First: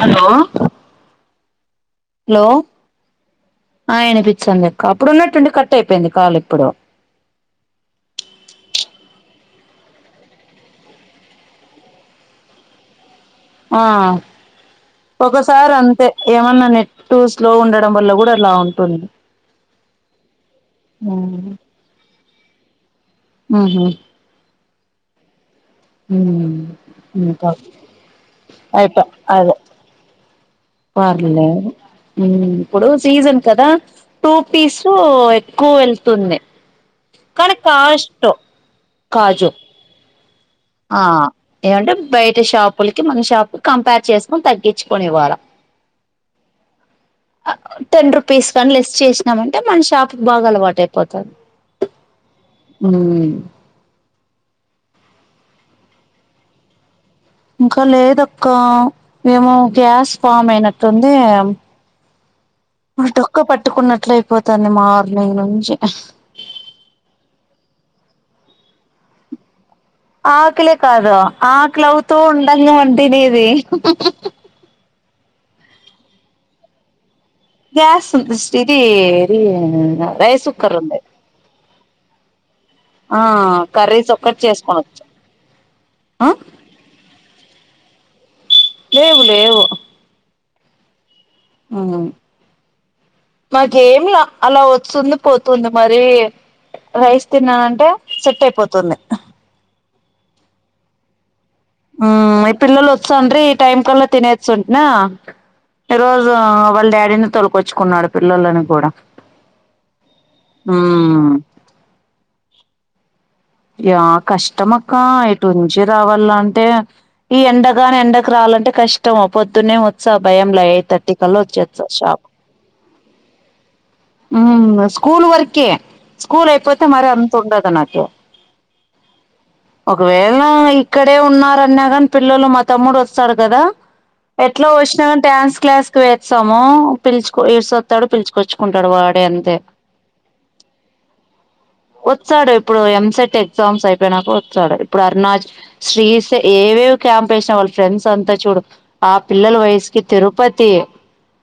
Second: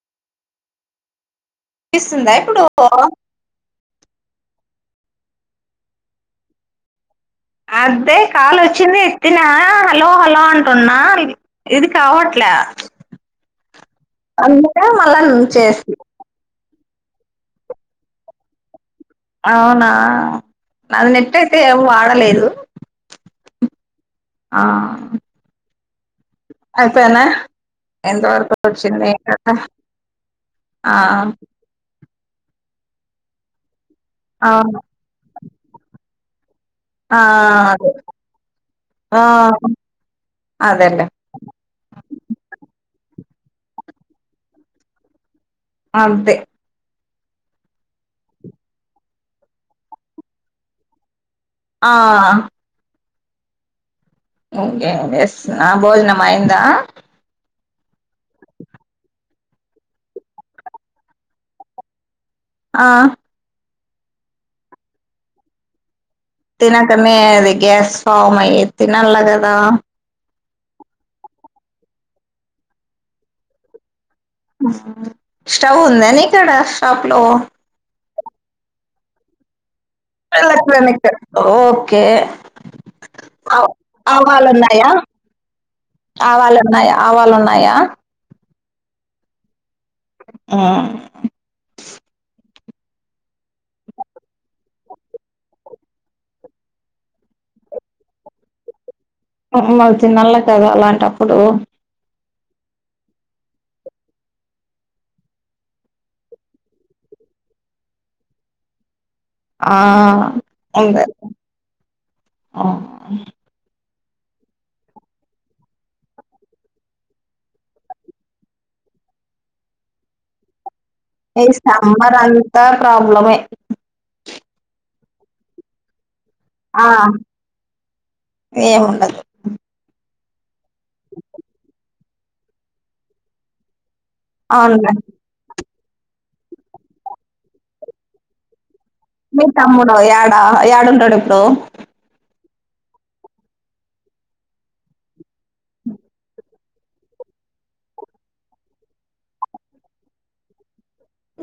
Hello పిస్తుందా hello ఇప్పుడు ఆ వినిపిత్తుంది అప్పుడున్నట్టుండి కట్ అయిపోయింది కాల్ ఇప్పుడు అదే కాల్ వచ్చింది ఎత్తినా హలో హలో అంటున్నా ఇది కావట్లే ఆ అందుకే మళ్ళా నువ్వు ఒకసారి చేస్తి అంతే ఏమన్నా నే టూస్లో ఉండడం వల్ల కూడా అలా అవుతుంది అవునా అది నెట్ అయితే ఏమ్ వాడలేదు దు ఆ ఆ అయిపోయినా ఇంకా ఎంతవరకు వచ్చింది. ఆ పర్లే ఊ ఇప్పుడు సీజన్ కదా టూ అవును పిస్ఊ ఎక్కువ వెళ్తుంది ఆ కానీ కాస్ట్ ఆ అదే ఆ కాజు ఆ అదేలే ఏంట బయట షాప్ లికి మన షాప్ కంపేర్ చేసుకొని తగ్గించుకొని ఇవ్వాల అంతే టెన్ రుపీస్ కానీ లెస్ చేసినామంటే మన షాప్ బాగా అలవాటు అయిపోతుంది ఆ హ్మ్ కే ఎస్ నా భోజన అయందా ఇంకా లేదక్క మేమో గ్యాస్ ఫామ్ అయినట్టుంది ఆ అటొక పట్ పెట్టుకున్నట్లు అయిపోతుంది మార్నింగ్ నుంచి తినకనే అది గ్యాస్ ఫామ్ అయ్య తినలా కదా ఆకలే కాదు ఆకలి అవుతూ ఉండంగా వ తినది హు హు హు స్టౌవ్ ఉందా నీ కడ షాప్‌లో గ్యాస్ ఉస్ ఇది ఇది రైస్ ల కుక్కర్ క్ల ఉంది ఓ కే ఆ కర్రీస్ ఒక్కటి అవాలన్నాయా చేసుకోనొచ్చు ఆ ఆవాలన్నాయా ఆవాలుఉన్నాయి అయా లేవు లేవు ఉమ్ ఉమ్ మాకేంలా అలా వస్తుంది పోతుంది మరి రైస్ తిన్నానంటే సెట్ అయిపోతుంది ఉమ్ మల్ల తిన్నాల కదా అలాంటప్పుడు హ్మ్ ఈ పిల్లలు వచ్చాండీరి ఈ టైం కల్లా తినేచ్చుంటనా ఈ రోజు వాళ్ళ డాడీని తొలకొచ్చుకున్నాడు పిల్లలని కూడా ఆ ఎంత మ్మ్ ఆ యా కష్టం అక్క ఇటుంచి రావాల అంటే ఈ ఎండగాని ఎండకు రాాలంటే కష్టం పొద్దునే వచ్చా భయం ఎయిట్ థర్టీ కల్లా ఏ వచ్చేస్తా సమ్మర్ షాప్ అంతా ప్రాబ్లమే కూల్ వర్కే స్కూల్ అయిపోతే ఆ మరి అంత ఉండదు నాతో ఏముండదు వేలా ఇక్కడే ఉన్నారన్నాగాని పిల్లలు మా తమ్ముడు వస్తాడు కదా ఎట్లా అవునులే వచ్చినా డ్యాన్స్ క్లాస్ వేస్తాము పిలుచుకో వేశోస్తాడు పిలుచుొచ్చుకుం మీ తమ్ముడు యాడా యాడు ఉంటాడు ఇప్పుడు సాడు ఇప్పుడు ఎంసెట్ ఎగ్జామ్స్ అయిపోయినాక వస్తాడు ఇప్పుడు అరుణాచ శ్రీస్ ఏవే క్యాంప్ వేసినా వాళ్ళ ఫ్రెండ్స్ అంతా చూడు ఆ పిల్లల వయసుకి తిరుపతి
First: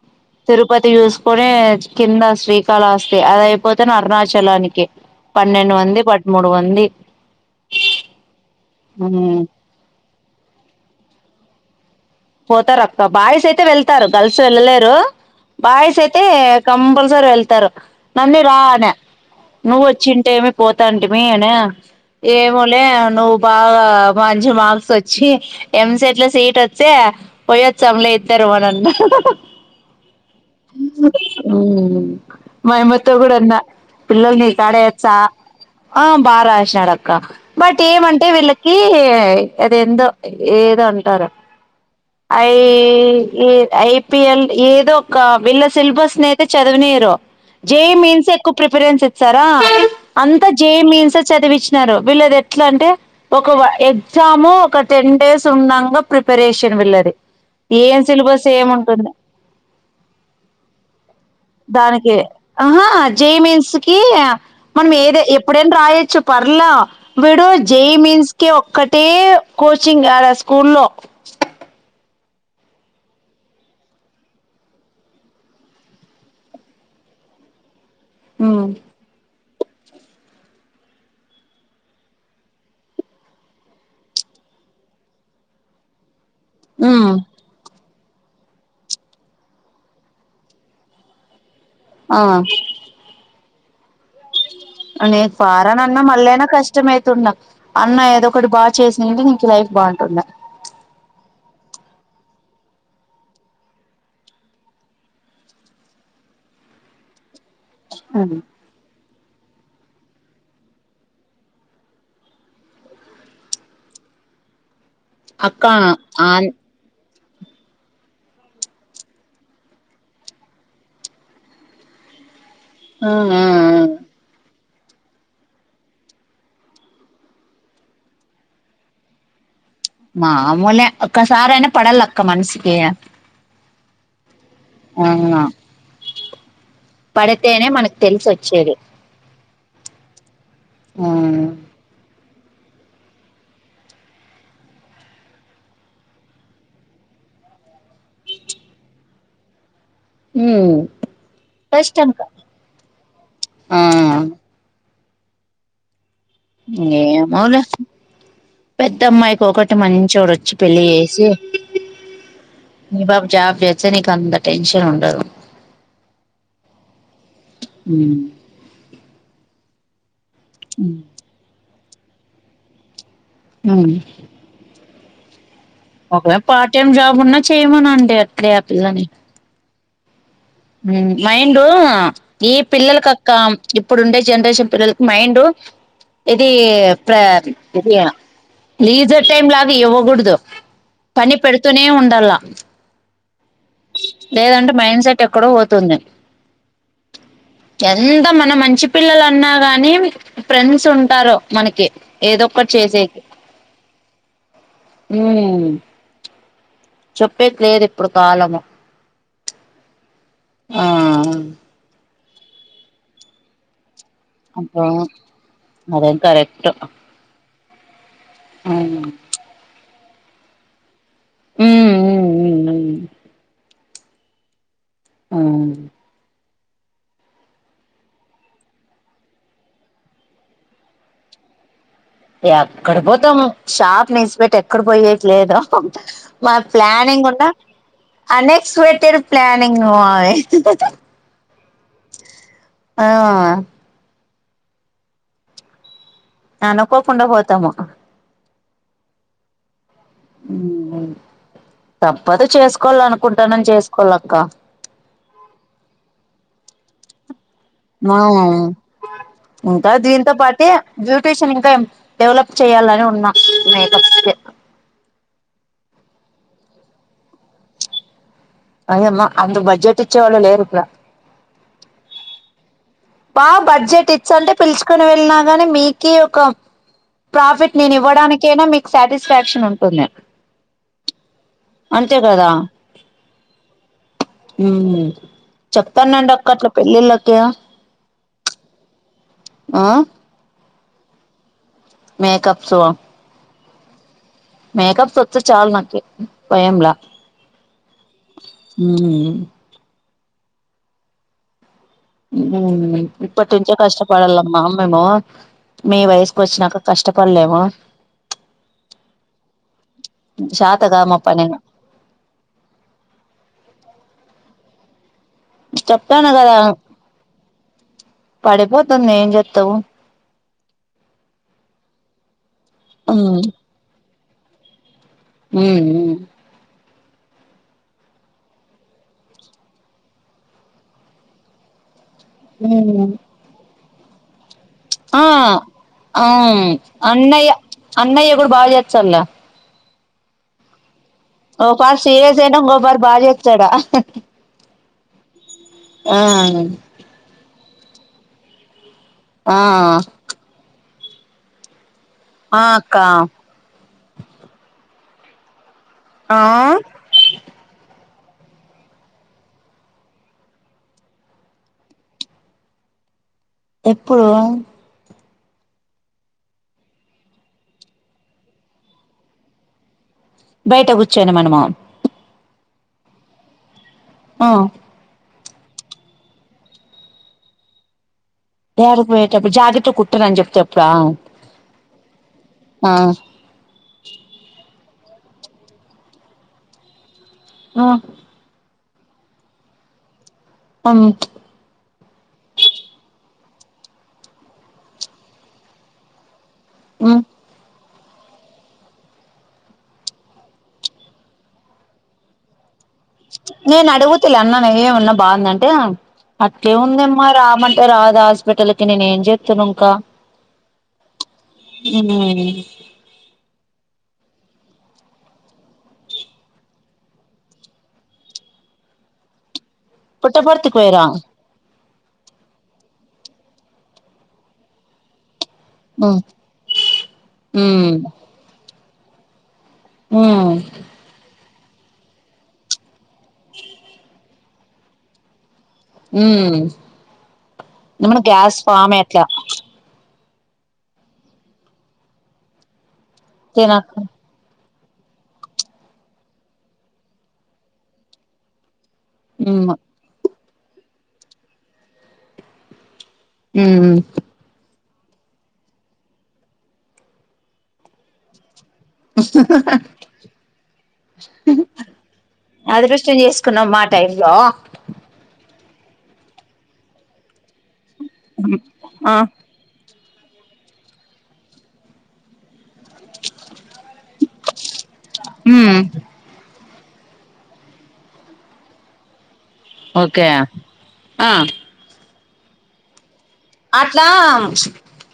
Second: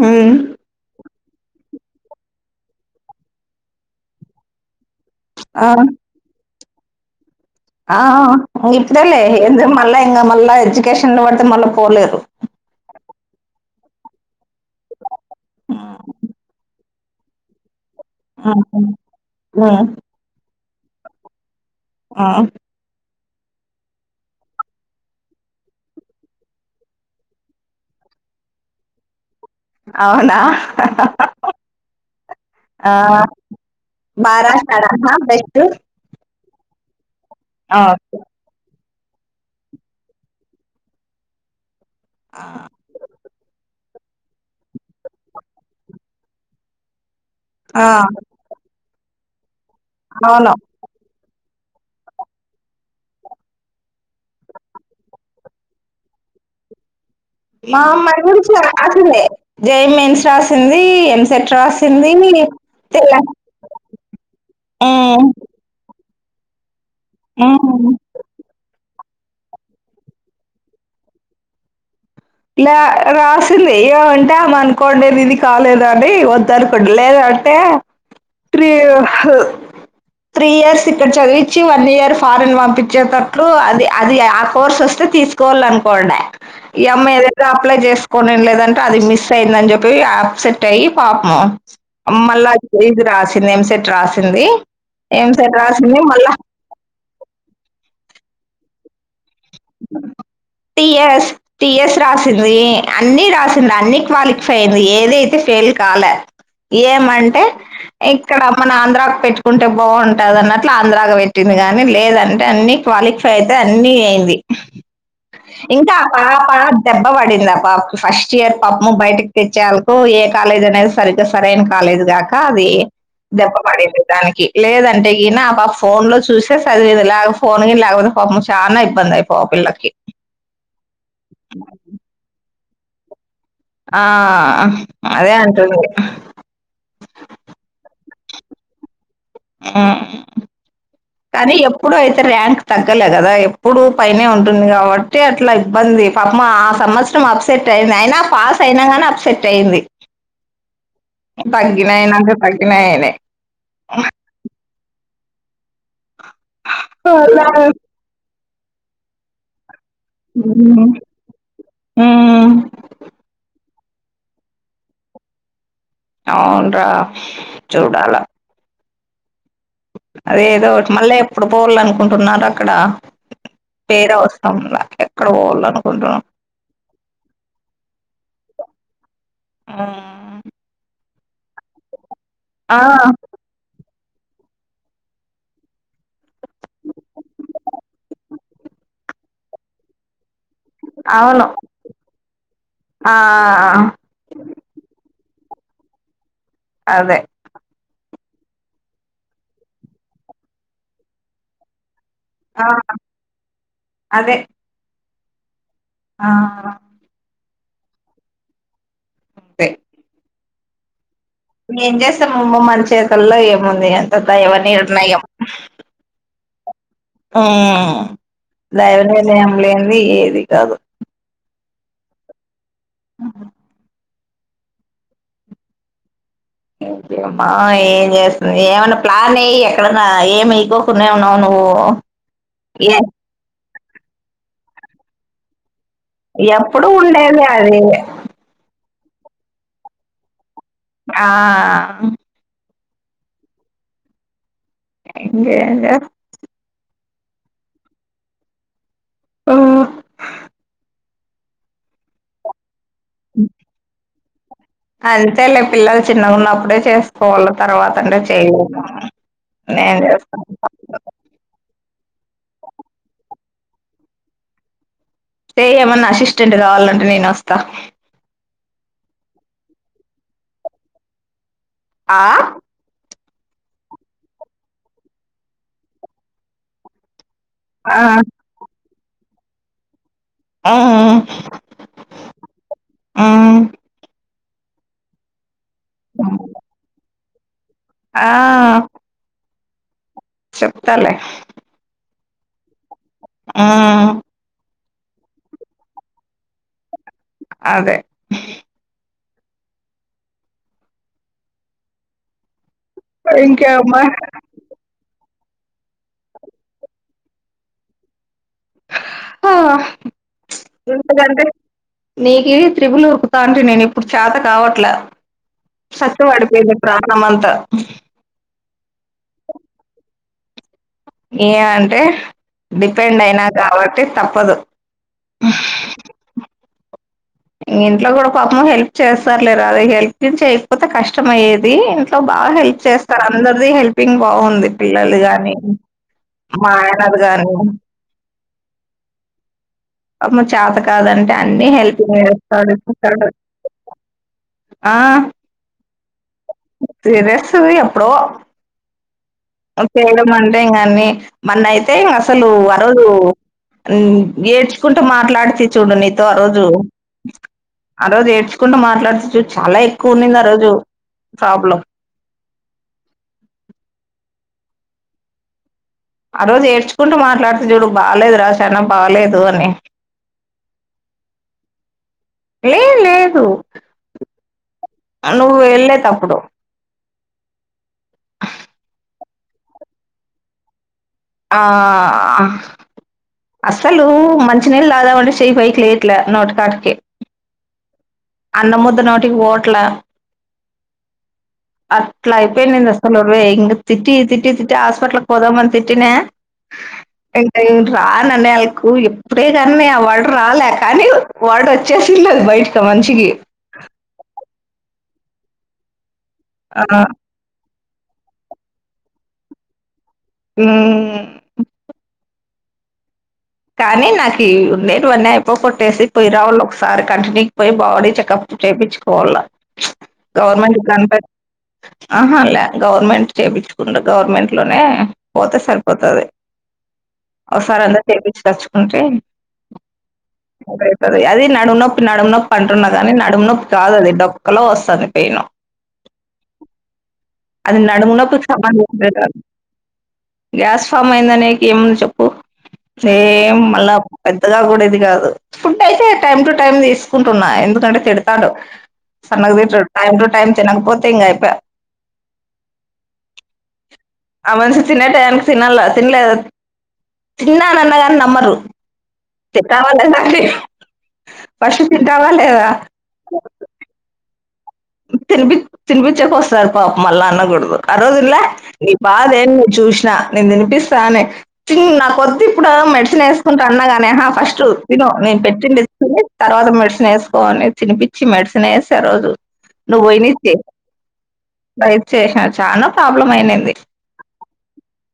హ్మ్. తిరుపతి‌ చూస్ [inaudible] కింద శ్రీకాళాస్తి అదియిపోతేనే అరుణాచలానికి పన్నెండు మంది పదమూడు మంది అండి ఆ ఆ ఇ ఇప్పుడేలే ఎందో మళ్ళ ఇంగ మళ్ళీ ఎడ్యుకేషన్ లో పడితే మళ్ళా పోలేరు పోతారు అక్క బాయ్స్ అయితే వెళ్తారు గర్ల్స్ వెళ్ళలేరు బాయస్ అయితే కంబల్ [inaudible] వెళ్తారు నన్ని ఆహా రా అనే ఉమ్ నువ్వు వచ్చింటేమి పోతాంటిమీ అనా ఆ ఏమో లే నువ్ బాగా మంచి మార్క్స్ వచ్చి ఎంసెట్ల సీట్ వ సే పోయ్య వచ్చాములే ఇద్దరుము అన్న అవునా హ్మ్ ఆ మాయామతో కూడాన్నా పిల్లలనికాడే మహారాష్ట్రనా ఏచ్చా బెస్ట్ ఆ బా రాశినడ ఆ బట్ ఏమంటే వీళ్ళకి అది ఎందో ఏదో అంటారు అయి అయి పి ల్ ఎదో వీలా సెలబస్ నె చదవ నియరు జె ఆ ఈ మైన్స్ ఏ ఎక్కువ ప్రీ ఎక్పీరియన్స్ ఇచ్చారా అంతా అవును జే ఈ మైన్స్ చదివిి వీళ్ళది ఎట్లా అంటే ఒక ఎగ్జామ్ ఒక టెన్ డేస్ ఉన్నాగ ప్రిపరేషన్ [unintelligible] మా ఏం అమ్మయి సిలబస్ కుడించి ఏముంటుంది రాసింది జె ఈ మైన్స్ రాసింది ఎంసెంట్ దానికి ఆహా జె ఈ మైన్స్ కి మనం ఏద ఉమ్ ఎప్పుడైనా రాయొచ్చు పర్లా వీడు జె ఉమ్ ఈ మైన్స్ కి ఒక్కటి టి కోచింగ్ యడ స్కూల్ లో లే రాసింది ఏమంటే అనుకోండేది ఇది కాలేదండి వద్దనుకుంన లేదంటే ఉమ్ ట్రీ త్రీ ఇయర్స్ ఇక్కడ చదివించి వన్ ఇయర్ ఫారెన్ పంపించేటట్టు అది అది ఆ కోర్స్ వస్తే తీసుకోవాల అనుకోండే ఆమె ఉమ్ ఎందేత అప్లైచెస్ కొనిం లేదంటే అది మిస్ అయిందని చెప్పి అప్సెట్ అయ్యి పాపము ఆ అమల్ల ఇది రాశి తిను ఎం సెట్ రాసింది నేను ఎంసెట్ ఫారాన్ రాసింది అన్నా మళ్ళా మళ్ళఅయినా కష్టం ఐతున్న అన్న ఏదో ఇప్పుడు బా చేసినంటే ని టి యస్ టి యస్ రాసిం వె అన్ని రాసింది అన్ని క్వాలిఫై అయింది ఏదైతే ఫెయిల్ కాలె ఏమంటే ఎక్కడ మన ఆంధ్ర పెట్టుకుంటే బాగుంటది అన్నట్లు ఆంధ్రాగా పెట్టింది గాని లేదంటే అన్ని క్వాలిఫై అయితే అన్ని అయింది అక్క ఇంకా ప ఆన్ ప దేబ్ పాప పడింద ఆపాపకు ఫస్ట్ ఇయర్ పాపము బయటికి తెచ్చేందుకు ఏ కాలేజ్ అనేది సరిగ్గా సరైన కాలేజీ కాక అది ఆ ఆ దెబ్బ పడింది దానికి లేదంటే ఈన ఆ పాప ఫోన్ లో చూసే చదివింది లేక ఫోన్ గిన లేకపోతే పాపం చానా ఇబ్బంది అయి పో పిల్లకి మామూలే ఒక్కసారి అయినా పడాలక్క మని కీయ ఆ ఆహా అదే అంటది తెలిసొచ్చేది ఆ కానీ ఎప్పుడు అయితే ర్యాంక్ తగ్గలే కదా ఎప్పుడు పైనే ఉంటుంది కాబట్టి అట్లా ఇబ్బంది పాపం ఆ సంవత్సరం అప్సెట్ అయింది అయినా పాస్ అయినా కానీ అప్సెట్ అయింది. హ్మ్ బగ్గినయనా అంటే బగ్గినయనే ఆ ఏమో అలా లే పెద్దమ్మాయికి ఒక అంటే మంచొడొచ్చి పెళ్లి హ్మ్. చేసి హ్మ్. ఈ బాబు జాబ్ చేస్ అయితే నీకు అంత టెన్షన్ ఉండదు, అవున్రా చూడాల ఉమ్ అదే ఏదో మళ్ళీ ఎప్పుడు పోవాల అనుకో కుంటున్నారు అక్కడ ఉమ్ పేరు అవసరంలే ఎక్కడబోవలా ఒకవేళ పార్ట్ టైమ్ జాబ్ ఉన్నా చేయమనండి అట్లే ఆ పిల్లని హుమ్ హ్మ్ మైండు ఈ ఆ! పిల్లలకు అక్క ఇప్పుడు ఉండే జనరేషన్ పిల్లలకి మైండ్ ఇది ప్ర ఇది లీజర్ టైమ్ లాగా ఇవ్వకూడదు, పని అవును. పెడుతూనే ఉండాల ఆ! లేదంటే మైండ్ సెట్ ఎక్కడో పోతుంది అదే అంత మన మంచి పిల్లలు అన్నా గాని ఫ్రెండ్స్ ఉంటారు మనకి ఏదొక్కటి ఆ! చేసేకి అదే ఉ ఆ చెప్పేది లేదు ఇప్పుడు కాలము తే ఆ మీరు ఏంచేస్ స్తం మన చేతుల్లో ఏముంది అని ంత దైవ అబ్బా నిర్ణయం [inaudible] ఆ దైవ మ్మ్ నిర్ణయం లేంది. ఏది అది. కాదు ఉమ్ ఉ అవును. మ్మా ఏం చేస్తుంది. ఏమైన్నా ప్లాన్ ఏయ్యి ఎక్కడన్నా ఏమి వేయకుండానే ఉన్నావా నువ్వు. ఏ ఎక్కడికి పోతాము. షాప్ ని విడిసిపెట్టి ఎక్కడ పోయేట్లేద మా ఎప్పుడు ప్లానింగ్ ఉండేది ఉన్నా. అది ఆ నెక్స్ట్ వెట్ తిరు ప్లానింగ్ ఆ ఆ ఇంకా ఇంకా కోకుండా పోతాము. తప్పదు చేసుకో కోవాలనుకుంటానం. చేసుకోవాల ఇంకా అంతే లే పిల్లలు చిన్నగా ఉన్నప్పుడే చేసుకోవాలి. ఆ ఇంకా నేను దీంతో పాటే చేస్తాను బ్యూటీషన్ ఇంకా. డెవలప్ చేయాలని ఉన్నా. మేకప్ చెయ్ ఏమన్నా అసిస్టెంట్ కావాలంటే నేను వస్తా. ఓయమ్మా అంత బడ్జెట్ ఇచ్చేవాళ్లు లేరు. ఇక్కడ ఆ బా బడ్జెట్ ఇచ్చంటే పిలుచుకొని వెళ్ళినా గాని మీకే ఒక ప్రాఫిట్ నేను ఆ ఇవ్వడానికైనా మీ సాటిస్ఫాక్షన్ ఉంటుంది. ఆ అంతే కదా. ఆ మ్మ్మ్మ్ చెప్తానండి. అక్క అట్ల పెళ్లిళ్ళకి క్య ఆ ఆ చెప్తాలే. మేకప్స్ ఆ మేకప్స్. వచ్చు చాలు నాకు స్వయంలా అదే హు ఉమ్ ఇప్పటి నుంచె ఇంకేమ్మా కష్టపడాలమ్మా మేము మీ వయసుకు వచ్చినాక కష్టపడలేము హ శాతగా మా పని ఎంతకంటే నీకు త్రిపులు ఉరుకుతా అంటడి నేను ఇప్పుడు చేత కావట్ ట్లా చెప్తాను సంకవాడి పింది ప్రాణమంతా పడి పో తుంది ఏం చెత్తావు ఏ అంటే డిపెండ్ అయినా కాబట్టి తప్పు పదు హ్మ్ మ్మ్ ఇంట్లో కూడా పాపం హెల్ప్ చేస్తారు లేరా అది హెల్పింగ్ చేయకపోతే కష్టం అయేది అంతా బాగ హెల్ప్ ఉమ్ చేస్తారు అందరిది హెల్ప్ పిన్ బావుంది ఆ ఆ ఆయనది అన్నయ్య గాని అన్నయ్య కూడా బా చేచ్చలే అమ చాత కాదంటే అన్ని హెల్ప్ చేయస్ అనా ఇంగొ బారి బాగా చేస్తాడా ఆ ఆ సీరియస్ ఎప్పుడో ఆ అప్పేయడం అంటే ఇంగాన్ని మనన్నాయి తే అసలు ఆ అక్క అరడు ఏడ్చుకుంటూ మాట్లాడుతి చూడు నీతో ఆ రోజు ఎ ఆ రోజు ఏడ్చుకుంటూ మాట్లాడతుచ్చు చాలా ఎక్కువ ఉన్నింది ఆ రోజు ప్రాబ్లం ఎప్పుడు ఆ రోజు ఏడ్చుకుంటూ మాట్లాడుతే చూడు బాగాలేదురా సనా బాగాలేదు అని బయట కూర్చాను మనము లే లేదు ఆ నువ్వు వెళ్ళేటప్పుడు ఎర పోయేటప్పుడు జాకెట్లు కుట్టారని చెప్తే చెప్పురా ఆ అస్సలు మంచినీళ్ళ కదా వాడు చెయ్యి పైకి లేవట్లే నోట్ కాడికి ఆ అన్న ముద్ద నోటికి పోవట్లే ఉమ్ అట్లా అయిపోయిందింది అసలు వే ఇం తిట్టి తిట్టి తిట్టి హాస్పిటల్ పోదమ తిట్న ఉమ్ ఎంటై రాననే వాళ్ళకు ఎప్పుడే కానీ ఆ వార్డ్ రాలే కానీ వార్డ్ వచ్చేసి అది బయటకి మంచి నేను అడగుత అన్ననే ఏ ఉన్నా బాగుందంటే అట్టే ఆ ఉందమ్మా రామ రాదు హాస్పిటల్ కి నేను ఏం చేపన్నా ఇంకా ఉమ్ ఉ కానీ నాకు లేేనువన్నీ అయిపో కొట్టేసి పొయ రావళ్ళు ఒకసారి కంటిన్యూకి పోయి బాడీ చెకప్ చేయిించుకోవాలి పుట్టపర్తికి గవర్మెంట్ పోయిరా క ఆహా అ గవ గవర్నమెంట్ చేయిించుకుం గవర్నమెంట్ లోనే పోతే ఉమ్ సరిపోతది అసార్ అంద ఉమ్ తెచ్చుకుంటే ఉమ్ అదైతది అది నా నడుము నొప్పి నడుము నొప్పి అంటున్నా గాని నడుము నొప్పి కాదు అది డొక్కలో వస్తంది పెయిను మ్మ్ అది నడుము ఏమన్న నొప్పికి గ్యాస్ సంబంధించింది ఫార్మేట్లా కాదు గ్యాస్ ఫామ్ అయిందనేకి ఏముంది చెప్పు సేమ్ తినక్ మళ్ళా పెద్దగా కూడా అది కాదు ఫుడ్ అయితే టైమ్ టు టైమ్ తీసుకుంటున్నా ఎందుకంటే తిడతాడు సన్నగ ఉమ్ బీట్రూట్ టైం టు టైం నాకు పోతే ఇంక అయిపోయే మ్మ్ మ్మ్ ఆ మనిషి తినే టయ్యానికి తినల్ల తినలేదు తిన్నానన్నగారి నమ్మరు తింటావా లేదా అని ఫస్ట్ తింటావా లేదా అదృష్టం చేసుకున్నాం మా టైమ్ లో తినిపి తినిపించకి వస్తారు పాపం మళ్ళా అన్నకూడదు ఆ రోజు ఉండ్ల ఈ ఆ బాదేం మేమ్ చూస్ నా నేను తినిపిస్తానే చి నా కొద్ ఇప్ ప్పుడ మెడిసిన్ వేసుకుంటా అన్నాగానే ఆహా ఫస్ట్ తను నేను ఉమ్ పెట్టి తర్వాత మ డిన్ వేసుకోవాలే తినిపిచ్చి మెడిసిన్ వేసా ఆ రోజు నువ్వు ఓకే పోయినిచ్చి ఆ రైస్ చేశా చాలా ఫామ్ అట్లా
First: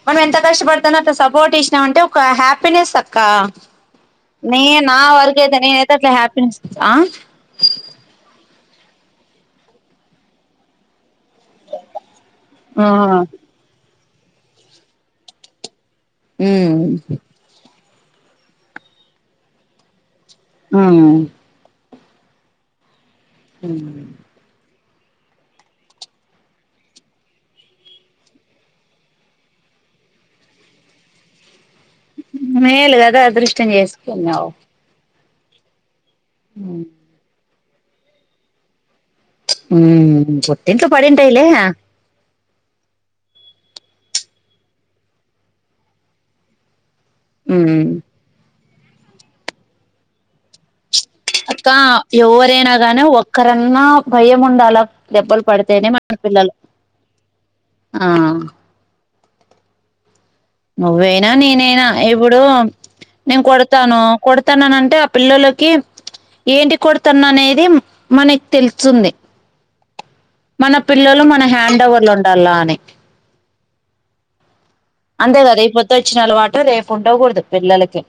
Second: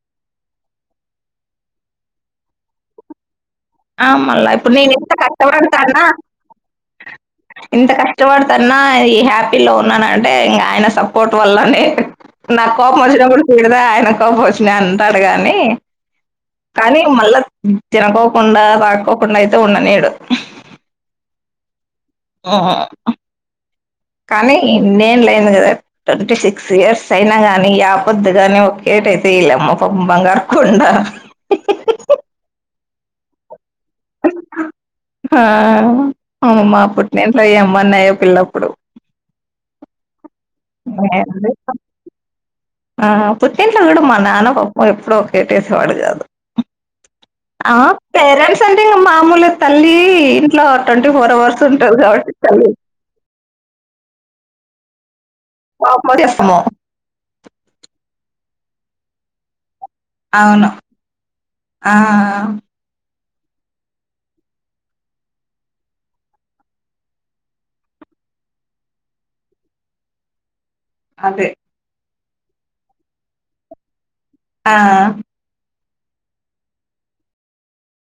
మనం ఎంత [unintelligible] కష్టపడతాను అంటే, సపోర్ట్ ఇచ్చినం అంటే ఒక హ్యాపీనెస్ అక్క ఆ మల్లా నే ఇప్పుడు నిను నా ఇంత వరకైతే నేనైతే కష్టపడతన్నా అట్లా హ్యాపీనెస్ ఆ ఇంత కష్టపడ తన్నా ఈ హ్యాపీ లో ఉన్నానంటే ఇంగ ఆయన సప్పో పోట్ వల్లనె నాకు ఆ కోపం వచ్చినప్పుడు తిడుతా ఆయనే ప్రభోజని అంటాడు గాని. ఉమ్ కానీ మళ్ల తినకొక్ కుండా పడుకోకుండా అయితే ఉండనీడు అవున ఆ మ్మ్ ఇన్ని ఏండ్లు అయ్యింది కదా ట్వంటీ సిక్స్ ఇయర్స్ అయినా గాని యాపొద్దే గాని ఒక్కేటయితే లే మ్మ పాపం బంగారుకొండ. మెల్ కదా అదృష్. ష్టం చేసుకున్నావు ఆ అమ్మను మా పుట్టిన్ల్ నేమ్ నయ్యం మొన్నయ్యను పెళ్ళప్పుడు. హ్మ్ హు పుట్టింట్లో పడింటాయిలే ఆ పుట్టింట్లో కూడా మా నాన్న పాపం ఎప్పుడో ఒకటేసేవాడు కాదు. ఆ ఉమ్ పేరెంట్స్. అంటే మాములుగా తల్లీ ఇంట్లో. ట్వంటీ ఫోర్ అవర్స్ అక్క ఉంటది కాబట్టి తల్లి ఎవరైనా గానీ ఒక్కరన్నా భయ్యము ఉండాలా. దెబ్బలు పడితేనే కోపం మనపిల్లలు వచ్చేస్తాము ఆ అవును నువ్వైనా నేనైనా ఆ ఇప్పుడు. నేను కొడతాను కొడతానన అంటే ఆ పిల్లలకి ఏంటి కొడతాను అనేది మనకి తెలుస్తుంది మన పిల్లలు మన అదే హ్యాండ్ఓవర్ లో ఉం అలానే ఆ అంతే కద ఇప్ తెచ్చిన అలవాటు రేపు ఉండకూడదు పిల్లలకి